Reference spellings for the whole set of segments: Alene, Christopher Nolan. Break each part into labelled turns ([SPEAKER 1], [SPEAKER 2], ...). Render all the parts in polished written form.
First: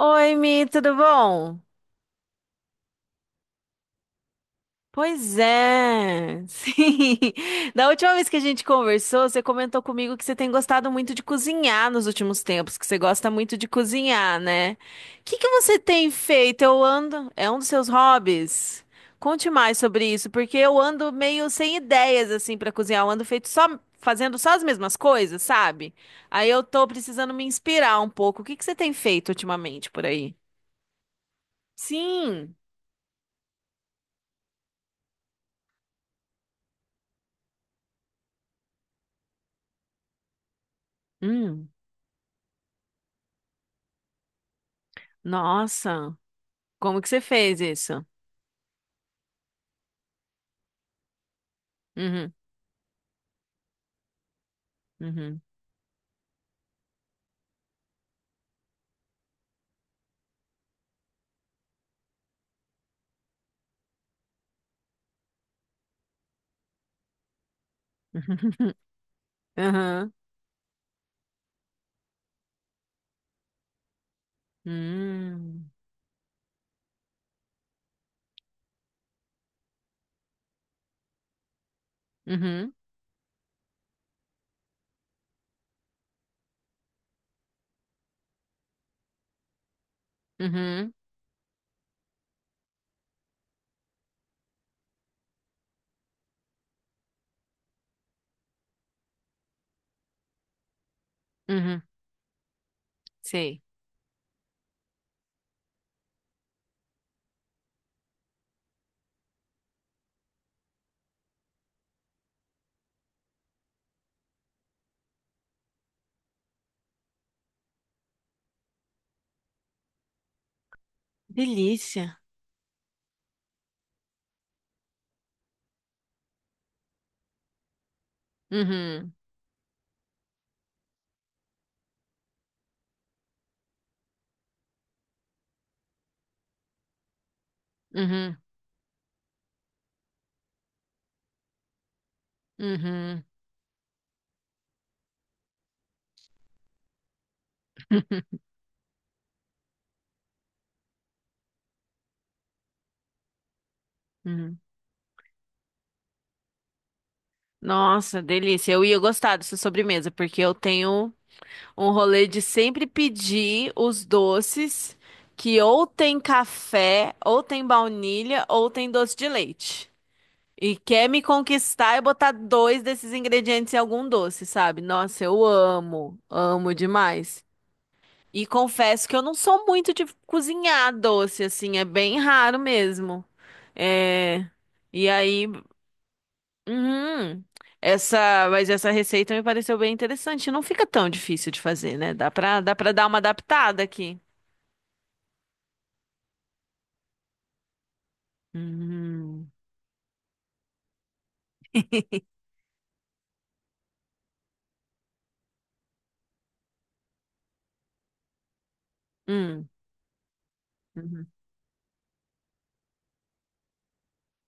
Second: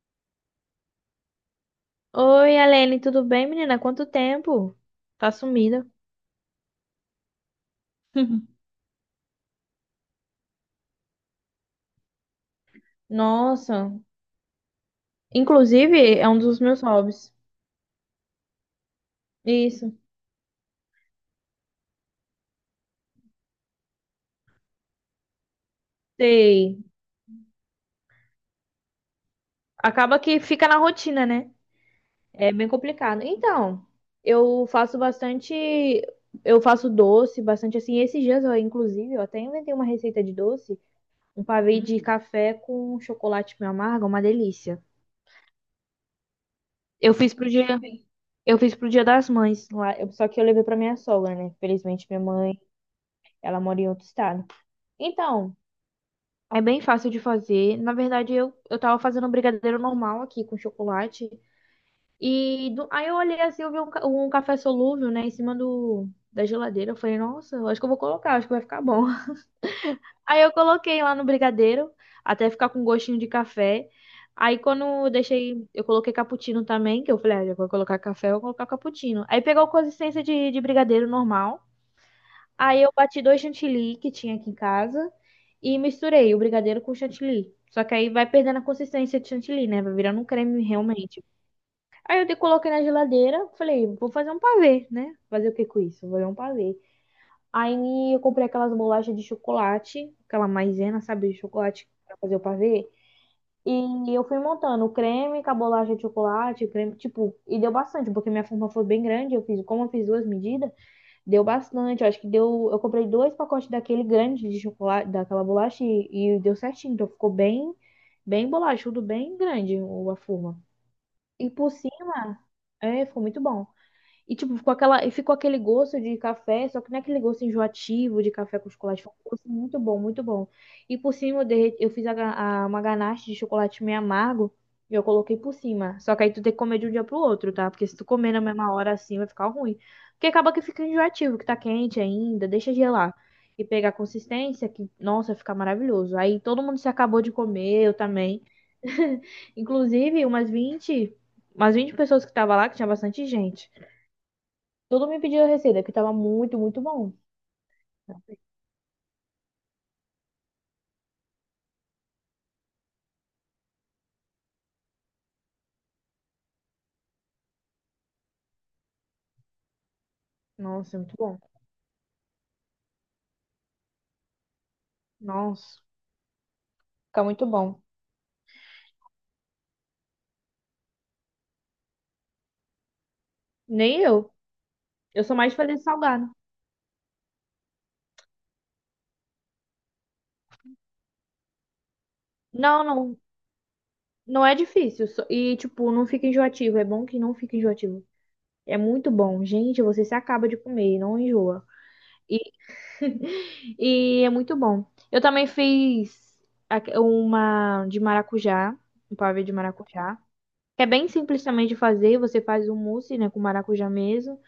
[SPEAKER 1] Oi, Mi, tudo bom?
[SPEAKER 2] Oi, Alene, tudo bem, menina? Quanto tempo? Tá
[SPEAKER 1] Pois
[SPEAKER 2] sumida.
[SPEAKER 1] é, sim. Da última vez que a gente conversou, você comentou comigo que você tem gostado muito de cozinhar nos últimos tempos, que você gosta muito de
[SPEAKER 2] Nossa.
[SPEAKER 1] cozinhar, né? O que que você
[SPEAKER 2] Inclusive,
[SPEAKER 1] tem
[SPEAKER 2] é um dos
[SPEAKER 1] feito?
[SPEAKER 2] meus hobbies.
[SPEAKER 1] É um dos seus hobbies? Conte mais
[SPEAKER 2] Isso,
[SPEAKER 1] sobre isso, porque eu ando meio sem ideias assim para cozinhar. Eu ando feito só fazendo só as mesmas coisas, sabe? Aí eu
[SPEAKER 2] sei.
[SPEAKER 1] tô precisando me inspirar um pouco. O que que você tem feito ultimamente por
[SPEAKER 2] Acaba
[SPEAKER 1] aí?
[SPEAKER 2] que fica na rotina, né? É
[SPEAKER 1] Sim.
[SPEAKER 2] bem complicado. Então, eu faço bastante. Eu faço doce, bastante assim. Esses dias, eu, inclusive, eu até inventei uma receita de doce, um
[SPEAKER 1] Hum.
[SPEAKER 2] pavê de café com chocolate meio amargo, é uma delícia.
[SPEAKER 1] Nossa, como que
[SPEAKER 2] Eu
[SPEAKER 1] você
[SPEAKER 2] fiz pro
[SPEAKER 1] fez
[SPEAKER 2] dia,
[SPEAKER 1] isso?
[SPEAKER 2] eu fiz pro Dia das Mães lá, só que eu levei pra minha sogra, né? Felizmente minha
[SPEAKER 1] Uhum,
[SPEAKER 2] mãe Ela mora em outro estado.
[SPEAKER 1] uhum,
[SPEAKER 2] Então, é bem fácil de fazer. Na verdade, eu tava fazendo um brigadeiro normal aqui com chocolate. Aí eu olhei assim, eu vi um café solúvel, né, em cima da geladeira. Eu falei, nossa, eu acho que eu vou colocar, acho que vai ficar bom.
[SPEAKER 1] uhum,
[SPEAKER 2] Aí eu coloquei lá no brigadeiro, até ficar com gostinho de café. Aí quando eu deixei,
[SPEAKER 1] uhum,
[SPEAKER 2] eu coloquei cappuccino também, que eu falei, ah, já vou colocar café, eu vou colocar cappuccino. Aí pegou consistência de brigadeiro normal.
[SPEAKER 1] uhum,
[SPEAKER 2] Aí eu bati dois chantilly que tinha aqui em casa e misturei o brigadeiro com o chantilly. Só que aí vai perdendo a consistência de chantilly, né? Vai virando um creme
[SPEAKER 1] uhum,
[SPEAKER 2] realmente. Aí eu coloquei na geladeira, falei, vou fazer um pavê, né? Fazer o que com isso? Vou fazer um pavê. Aí eu comprei aquelas bolachas de chocolate, aquela maisena, sabe, de
[SPEAKER 1] uhum,
[SPEAKER 2] chocolate pra fazer o pavê.
[SPEAKER 1] sei.
[SPEAKER 2] E eu fui montando o creme com a bolacha de chocolate, o creme, tipo, e deu bastante, porque minha forma foi bem grande, eu fiz, como eu fiz duas medidas, deu bastante, eu acho que deu. Eu comprei dois pacotes daquele grande de chocolate, daquela bolacha e deu certinho. Então ficou bem, bem bolachudo, bem grande a forma. E por
[SPEAKER 1] Delícia.
[SPEAKER 2] cima, é, ficou muito bom. E, tipo, ficou aquela, e ficou aquele gosto de café, só que não é aquele gosto enjoativo de café com chocolate. Foi
[SPEAKER 1] Uhum,
[SPEAKER 2] um gosto muito bom, muito bom. E por cima eu fiz uma ganache de chocolate meio amargo e eu coloquei por cima. Só que aí tu tem que comer de um dia pro outro, tá? Porque se tu comer
[SPEAKER 1] uhum,
[SPEAKER 2] na mesma hora assim, vai ficar ruim. Porque acaba que fica enjoativo, que tá quente ainda, deixa gelar.
[SPEAKER 1] uhum,
[SPEAKER 2] E pegar a consistência, que, nossa, fica maravilhoso. Aí todo mundo se acabou de comer, eu também. Inclusive, umas vinte pessoas que tava lá, que tinha bastante gente.
[SPEAKER 1] uhum.
[SPEAKER 2] Todo me pediu a receita, que tava muito, muito bom.
[SPEAKER 1] Nossa, delícia. Eu ia gostar dessa sobremesa, porque eu tenho um rolê de sempre pedir os doces que ou tem café, ou tem baunilha, ou tem doce de leite. E
[SPEAKER 2] Nossa, é
[SPEAKER 1] quer
[SPEAKER 2] muito
[SPEAKER 1] me
[SPEAKER 2] bom.
[SPEAKER 1] conquistar e botar dois desses ingredientes em algum doce, sabe? Nossa, eu
[SPEAKER 2] Nossa.
[SPEAKER 1] amo, amo
[SPEAKER 2] Fica
[SPEAKER 1] demais.
[SPEAKER 2] muito bom.
[SPEAKER 1] E confesso que eu não sou muito de cozinhar doce, assim, é bem raro mesmo.
[SPEAKER 2] Nem eu.
[SPEAKER 1] É... E
[SPEAKER 2] Eu sou
[SPEAKER 1] aí,
[SPEAKER 2] mais de fazer salgado.
[SPEAKER 1] uhum, essa receita me pareceu bem interessante. Não fica tão difícil de fazer, né? Dá pra, dá
[SPEAKER 2] Não,
[SPEAKER 1] pra dar
[SPEAKER 2] não.
[SPEAKER 1] uma adaptada aqui.
[SPEAKER 2] Não é difícil. E, tipo, não fica enjoativo. É bom que não fica enjoativo. É muito bom.
[SPEAKER 1] Uhum.
[SPEAKER 2] Gente, você se acaba de comer, não enjoa. E, e é muito bom. Eu também fiz uma de maracujá, um pavê de
[SPEAKER 1] Hum.
[SPEAKER 2] maracujá. Que é bem
[SPEAKER 1] Uhum.
[SPEAKER 2] simples também de fazer. Você faz um mousse, né, com maracujá mesmo.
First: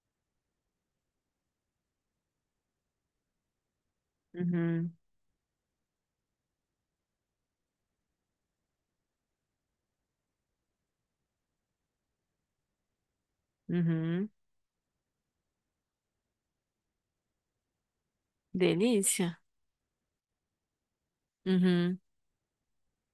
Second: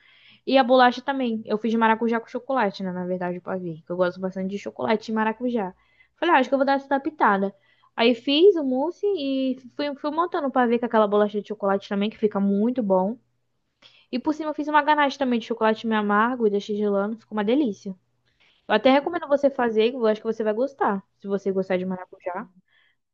[SPEAKER 2] E a bolacha também. Eu fiz de maracujá com chocolate, né? Na verdade, o pavê. Que eu gosto bastante de
[SPEAKER 1] Uhum.
[SPEAKER 2] chocolate e maracujá. Falei, ah, acho que eu vou dar essa pitada. Aí fiz o mousse e fui montando o pavê com aquela bolacha de chocolate também, que fica muito bom. E
[SPEAKER 1] Uhum.
[SPEAKER 2] por cima eu fiz uma ganache também de chocolate meio amargo e deixei gelando. Ficou uma delícia. Eu até recomendo
[SPEAKER 1] Delícia.
[SPEAKER 2] você fazer, que eu acho que você vai gostar. Se você gostar de
[SPEAKER 1] Uhum.
[SPEAKER 2] maracujá,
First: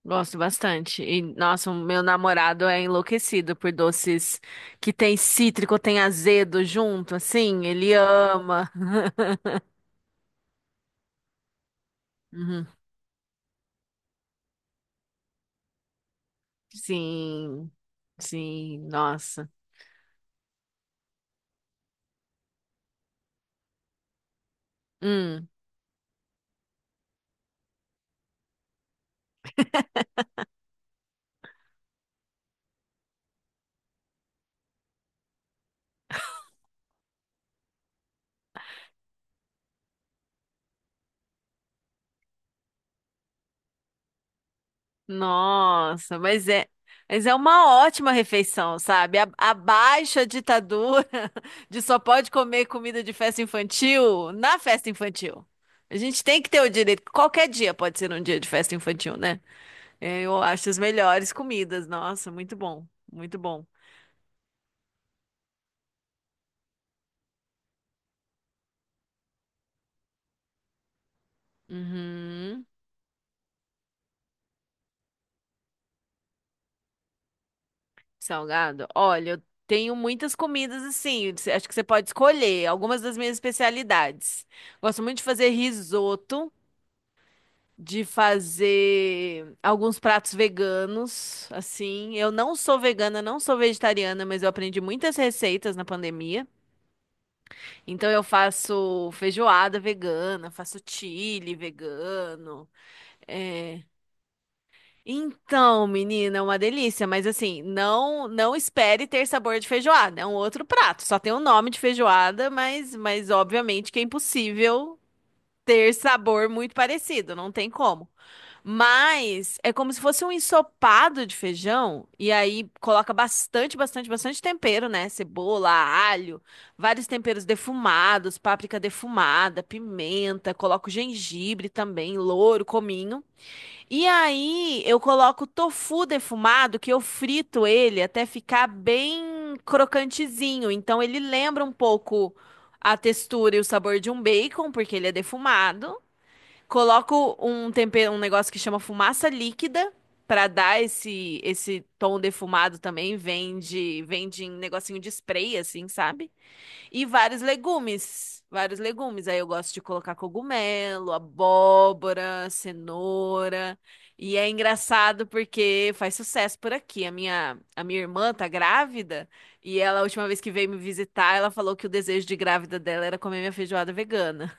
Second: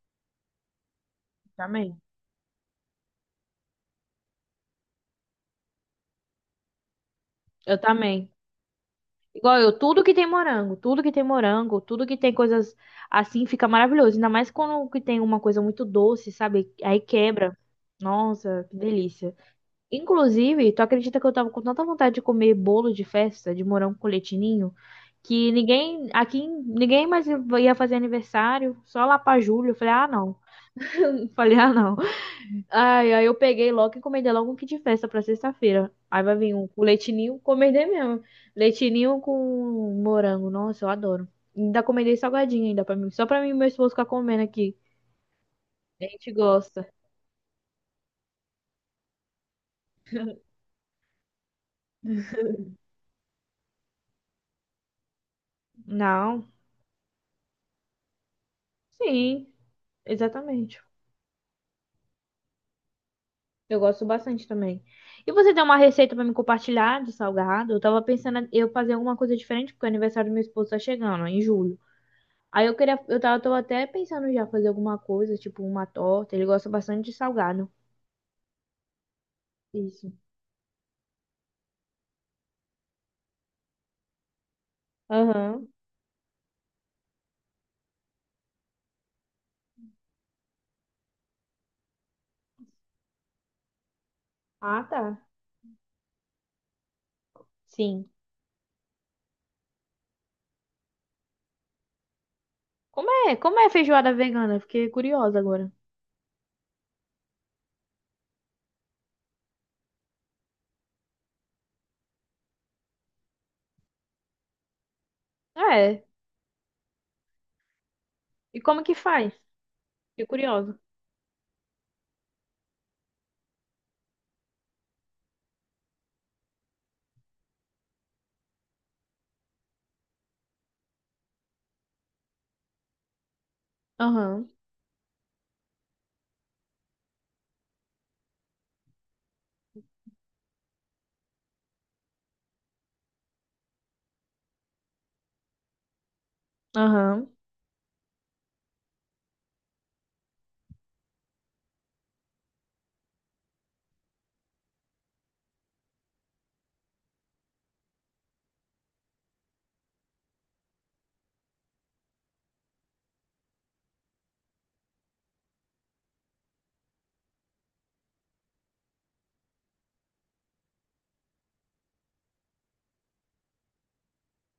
[SPEAKER 1] Gosto bastante. E, nossa, o
[SPEAKER 2] também.
[SPEAKER 1] meu namorado é enlouquecido por doces que tem cítrico, tem azedo junto, assim.
[SPEAKER 2] Eu
[SPEAKER 1] Ele
[SPEAKER 2] também.
[SPEAKER 1] ama.
[SPEAKER 2] Igual eu, tudo que tem morango, tudo que tem morango, tudo que tem
[SPEAKER 1] Uhum.
[SPEAKER 2] coisas assim fica maravilhoso. Ainda mais quando que tem uma coisa muito doce, sabe? Aí quebra.
[SPEAKER 1] Sim,
[SPEAKER 2] Nossa, que
[SPEAKER 1] sim,
[SPEAKER 2] delícia.
[SPEAKER 1] nossa.
[SPEAKER 2] Inclusive, tu acredita que eu tava com tanta vontade de comer bolo de festa de morango com leitinho,
[SPEAKER 1] Hum,
[SPEAKER 2] que ninguém aqui, ninguém mais ia fazer aniversário, só lá pra julho. Eu falei: "Ah, não". Falei: "Ah, não". Ai, aí eu peguei logo e encomendei logo um kit de festa pra sexta-feira. Aí vai vir um com leitinho, encomendei mesmo. Leitinho com morango. Nossa, eu adoro. Ainda encomendei salgadinho ainda pra mim, só pra mim e meu esposo ficar comendo aqui. A
[SPEAKER 1] nossa,
[SPEAKER 2] gente
[SPEAKER 1] mas é,
[SPEAKER 2] gosta.
[SPEAKER 1] mas é uma ótima refeição, sabe? Abaixa a ditadura de só pode comer comida de festa infantil na festa infantil. A gente tem
[SPEAKER 2] Não.
[SPEAKER 1] que ter o direito. Qualquer dia pode ser um dia de festa infantil, né?
[SPEAKER 2] Sim,
[SPEAKER 1] É, eu acho as
[SPEAKER 2] exatamente.
[SPEAKER 1] melhores comidas. Nossa, muito bom. Muito bom.
[SPEAKER 2] Eu gosto bastante também. E você tem uma receita pra me compartilhar de salgado? Eu tava pensando em eu fazer alguma coisa diferente, porque o aniversário do meu esposo tá chegando, ó, em julho.
[SPEAKER 1] Uhum.
[SPEAKER 2] Aí eu queria, eu tava, tô até pensando já fazer alguma coisa, tipo uma torta. Ele gosta bastante de salgado.
[SPEAKER 1] Salgado. Olha, eu tenho
[SPEAKER 2] Isso.
[SPEAKER 1] muitas comidas assim. Acho que você pode escolher algumas das minhas especialidades. Gosto muito de fazer
[SPEAKER 2] Aham.
[SPEAKER 1] risoto, de fazer alguns pratos veganos, assim. Eu não sou vegana, não sou vegetariana, mas eu aprendi
[SPEAKER 2] Ah,
[SPEAKER 1] muitas
[SPEAKER 2] tá.
[SPEAKER 1] receitas na pandemia.
[SPEAKER 2] Sim.
[SPEAKER 1] Então eu faço feijoada vegana, faço chili vegano.
[SPEAKER 2] Como é? Como é
[SPEAKER 1] é,
[SPEAKER 2] feijoada vegana? Fiquei curiosa agora.
[SPEAKER 1] Então, menina, é uma delícia, mas assim, não espere ter sabor de feijoada, é um outro prato, só tem o nome de feijoada, mas obviamente que é impossível
[SPEAKER 2] Ah,
[SPEAKER 1] ter
[SPEAKER 2] é.
[SPEAKER 1] sabor muito parecido, não tem como.
[SPEAKER 2] E como que faz?
[SPEAKER 1] Mas é como se fosse
[SPEAKER 2] Fiquei
[SPEAKER 1] um
[SPEAKER 2] curiosa.
[SPEAKER 1] ensopado de feijão e aí coloca bastante, bastante, bastante tempero, né? Cebola, alho, vários temperos defumados, páprica defumada, pimenta, coloca o gengibre também, louro, cominho. E
[SPEAKER 2] Aham.
[SPEAKER 1] aí eu coloco tofu defumado, que eu frito ele até ficar bem crocantezinho. Então ele lembra um pouco a textura e o sabor de um bacon, porque ele é defumado.
[SPEAKER 2] Aham.
[SPEAKER 1] Coloco um tempero, um negócio que chama fumaça líquida. Pra dar esse tom defumado também, vende, vende em negocinho de spray, assim, sabe? E vários legumes. Vários legumes. Aí eu gosto de colocar cogumelo, abóbora, cenoura. E é engraçado porque faz sucesso por aqui. A minha irmã tá grávida e ela, a última vez que veio me visitar, ela falou que o desejo de grávida dela era comer minha feijoada vegana.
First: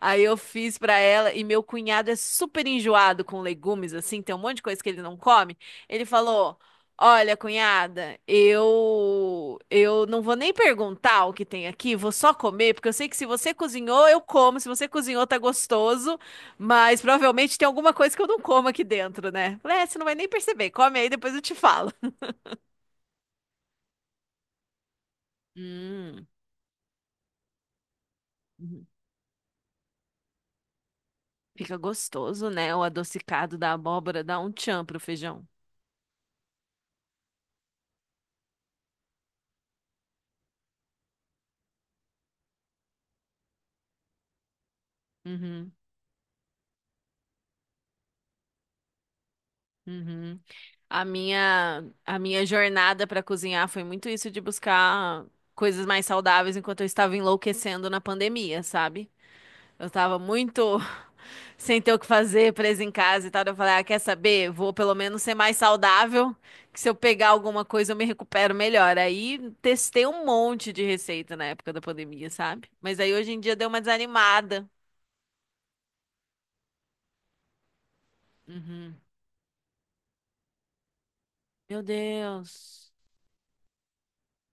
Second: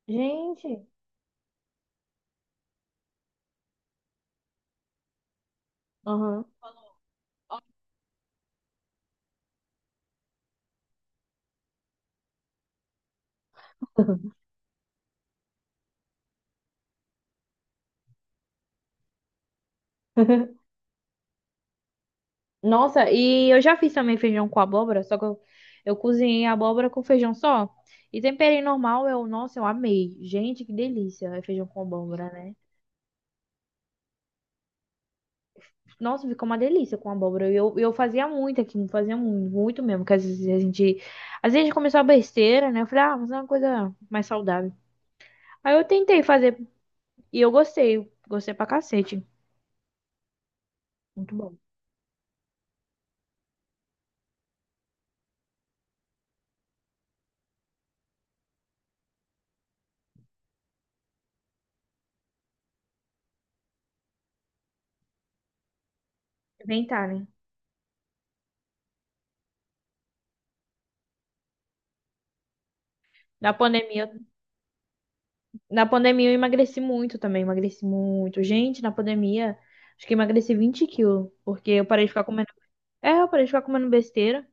[SPEAKER 1] Aí eu fiz
[SPEAKER 2] Gente.
[SPEAKER 1] pra ela e meu cunhado é super enjoado com legumes, assim, tem um monte de coisa que ele não come. Ele
[SPEAKER 2] Aham.
[SPEAKER 1] falou: "Olha, cunhada, eu não vou nem perguntar o que tem aqui, vou só comer, porque eu sei que se você cozinhou, eu como, se você cozinhou tá gostoso, mas provavelmente tem alguma coisa que eu não como aqui dentro, né?" Falei, é, você não vai nem perceber. Come aí, depois eu te falo.
[SPEAKER 2] Nossa, e eu já fiz também feijão com abóbora, só que eu
[SPEAKER 1] Hum,
[SPEAKER 2] cozinhei a abóbora com feijão só. E temperei
[SPEAKER 1] uhum.
[SPEAKER 2] normal, eu, nossa, eu amei. Gente, que delícia, é feijão
[SPEAKER 1] Fica
[SPEAKER 2] com abóbora,
[SPEAKER 1] gostoso,
[SPEAKER 2] né?
[SPEAKER 1] né? O adocicado da abóbora dá um tchan pro feijão.
[SPEAKER 2] Nossa, ficou uma delícia com abóbora. E eu fazia muito aqui, fazia muito, muito mesmo. Porque às vezes a gente. Às vezes a gente começou a besteira, né? Eu falei, ah, mas é uma coisa mais saudável.
[SPEAKER 1] Uhum,
[SPEAKER 2] Aí eu tentei fazer e eu gostei. Gostei pra cacete.
[SPEAKER 1] uhum. A
[SPEAKER 2] Muito bom.
[SPEAKER 1] minha, a minha jornada para cozinhar foi muito isso de buscar coisas mais saudáveis enquanto eu estava enlouquecendo na pandemia, sabe? Eu estava muito sem ter o que fazer, presa em casa e tal. Eu falei, ah, quer saber? Vou pelo menos ser mais saudável, que se eu
[SPEAKER 2] Tentar, né?
[SPEAKER 1] pegar alguma coisa eu me recupero melhor. Aí testei um monte de receita na época da pandemia, sabe? Mas aí hoje em
[SPEAKER 2] Na
[SPEAKER 1] dia deu uma
[SPEAKER 2] pandemia,
[SPEAKER 1] desanimada.
[SPEAKER 2] na pandemia, eu emagreci muito também. Emagreci muito. Gente, na
[SPEAKER 1] Uhum.
[SPEAKER 2] pandemia, acho que emagreci 20 quilos. Porque
[SPEAKER 1] Meu
[SPEAKER 2] eu parei de ficar comendo.
[SPEAKER 1] Deus.
[SPEAKER 2] É, eu parei de ficar comendo besteira.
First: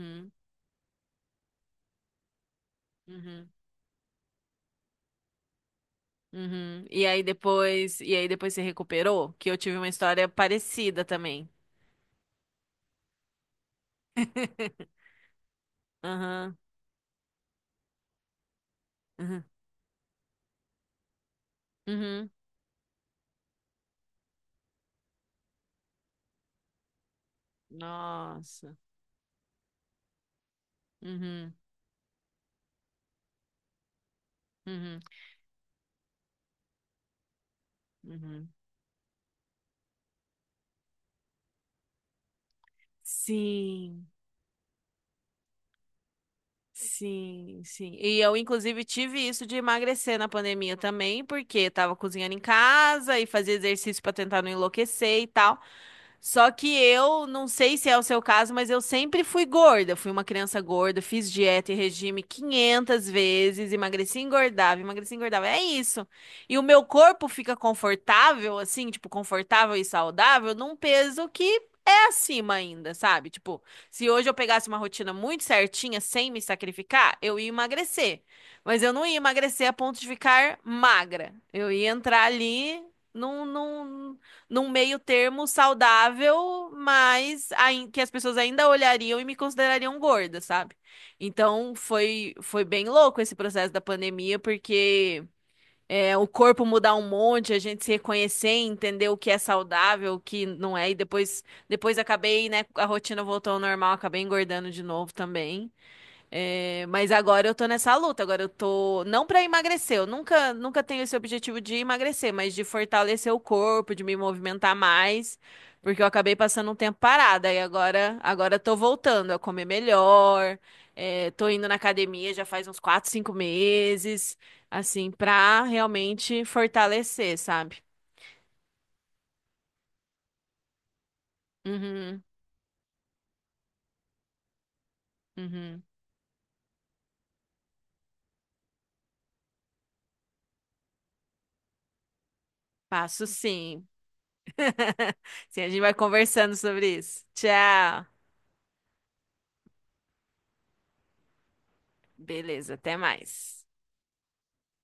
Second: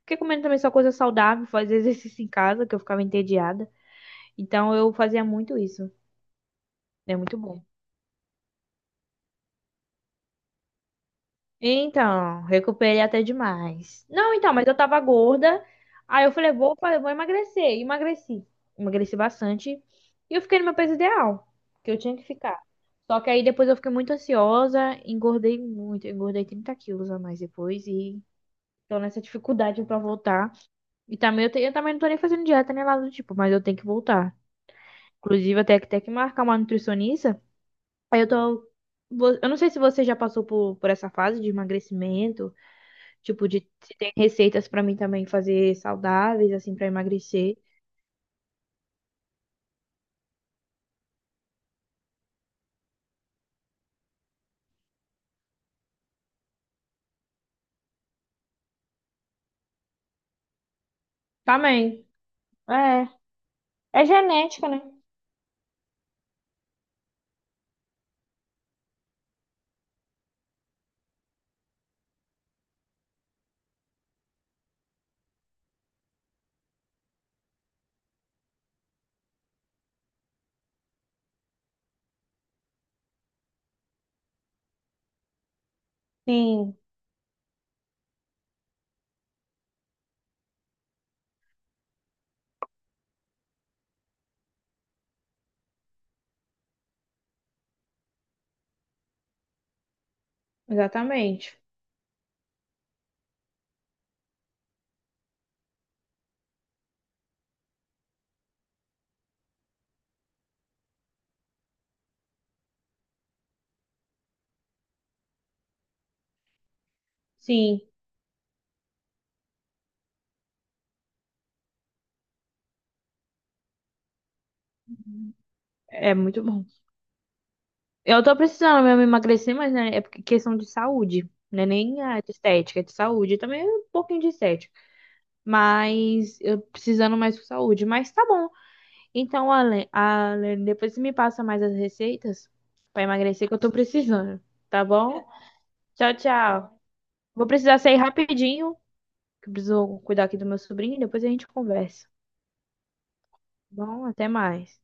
[SPEAKER 2] Fiquei comendo também só coisa saudável, fazer exercício em casa, que eu ficava
[SPEAKER 1] Uhum.
[SPEAKER 2] entediada. Então eu fazia muito isso.
[SPEAKER 1] Uhum. E
[SPEAKER 2] É
[SPEAKER 1] aí
[SPEAKER 2] muito bom.
[SPEAKER 1] depois, e aí depois se recuperou, que eu tive uma história parecida também.
[SPEAKER 2] Então, recuperei até demais. Não, então, mas eu tava gorda. Aí eu falei,
[SPEAKER 1] Aham.
[SPEAKER 2] vou emagrecer. E emagreci. Emagreci
[SPEAKER 1] Uhum.
[SPEAKER 2] bastante. E eu fiquei no meu peso ideal, que eu tinha que
[SPEAKER 1] Uhum.
[SPEAKER 2] ficar. Só que aí depois eu fiquei muito ansiosa, engordei muito, eu engordei 30 quilos a mais depois e
[SPEAKER 1] Nossa.
[SPEAKER 2] tô nessa dificuldade pra voltar. E também eu,
[SPEAKER 1] Uhum.
[SPEAKER 2] te- eu também não tô nem fazendo dieta nem nada do tipo, mas eu tenho que voltar.
[SPEAKER 1] Uhum.
[SPEAKER 2] Inclusive, até que ter que marcar uma nutricionista. Aí eu
[SPEAKER 1] Uhum.
[SPEAKER 2] tô. Eu não sei se você já passou por essa fase de emagrecimento. Tipo, de se
[SPEAKER 1] Sim,
[SPEAKER 2] tem receitas pra mim também fazer saudáveis, assim, pra emagrecer.
[SPEAKER 1] sim, sim. E eu, inclusive, tive isso de emagrecer na pandemia também, porque tava cozinhando em casa e fazia exercício pra tentar não enlouquecer e tal. Só que eu não sei se é o seu caso, mas eu sempre fui gorda. Fui uma criança gorda, fiz dieta e
[SPEAKER 2] Também.
[SPEAKER 1] regime
[SPEAKER 2] É.
[SPEAKER 1] 500 vezes,
[SPEAKER 2] É
[SPEAKER 1] emagreci,
[SPEAKER 2] genética,
[SPEAKER 1] engordava,
[SPEAKER 2] né?
[SPEAKER 1] emagreci, engordava. É isso. E o meu corpo fica confortável, assim, tipo, confortável e saudável, num peso que é acima ainda, sabe? Tipo, se hoje eu pegasse uma rotina muito certinha, sem me sacrificar, eu ia emagrecer. Mas eu não ia emagrecer a ponto de ficar magra. Eu ia entrar ali. Não, num meio termo saudável,
[SPEAKER 2] Sim,
[SPEAKER 1] que as pessoas ainda olhariam e me considerariam gorda, sabe? Então foi bem louco esse processo da pandemia, porque o corpo mudar um monte, a gente se reconhecer, entender o que é saudável, o que não é, e depois
[SPEAKER 2] exatamente.
[SPEAKER 1] acabei, né, a rotina voltou ao normal, acabei engordando de novo também. É, mas agora eu tô nessa luta, agora eu tô não pra emagrecer, eu nunca nunca tenho esse objetivo de emagrecer, mas de fortalecer o corpo, de me movimentar mais, porque eu acabei passando um tempo parada e
[SPEAKER 2] Sim,
[SPEAKER 1] agora eu tô voltando a comer melhor, tô indo na academia já faz uns 4, 5 meses, assim, pra
[SPEAKER 2] é
[SPEAKER 1] realmente
[SPEAKER 2] muito bom.
[SPEAKER 1] fortalecer, sabe?
[SPEAKER 2] Eu tô precisando mesmo emagrecer, mas né, é porque questão de saúde. Não é nem a
[SPEAKER 1] Uhum,
[SPEAKER 2] de estética, é de saúde. Também é um pouquinho de estética.
[SPEAKER 1] uhum.
[SPEAKER 2] Mas eu precisando mais por saúde. Mas tá bom. Então, Ale, Ale, depois você me passa mais as receitas pra
[SPEAKER 1] Passo
[SPEAKER 2] emagrecer que eu tô
[SPEAKER 1] sim.
[SPEAKER 2] precisando. Tá bom?
[SPEAKER 1] Sim, a gente vai
[SPEAKER 2] Tchau,
[SPEAKER 1] conversando
[SPEAKER 2] tchau.
[SPEAKER 1] sobre isso.
[SPEAKER 2] Vou precisar sair
[SPEAKER 1] Tchau.
[SPEAKER 2] rapidinho, que eu preciso cuidar aqui do meu sobrinho, depois a gente conversa. Tá
[SPEAKER 1] Beleza, até mais.
[SPEAKER 2] bom, até mais.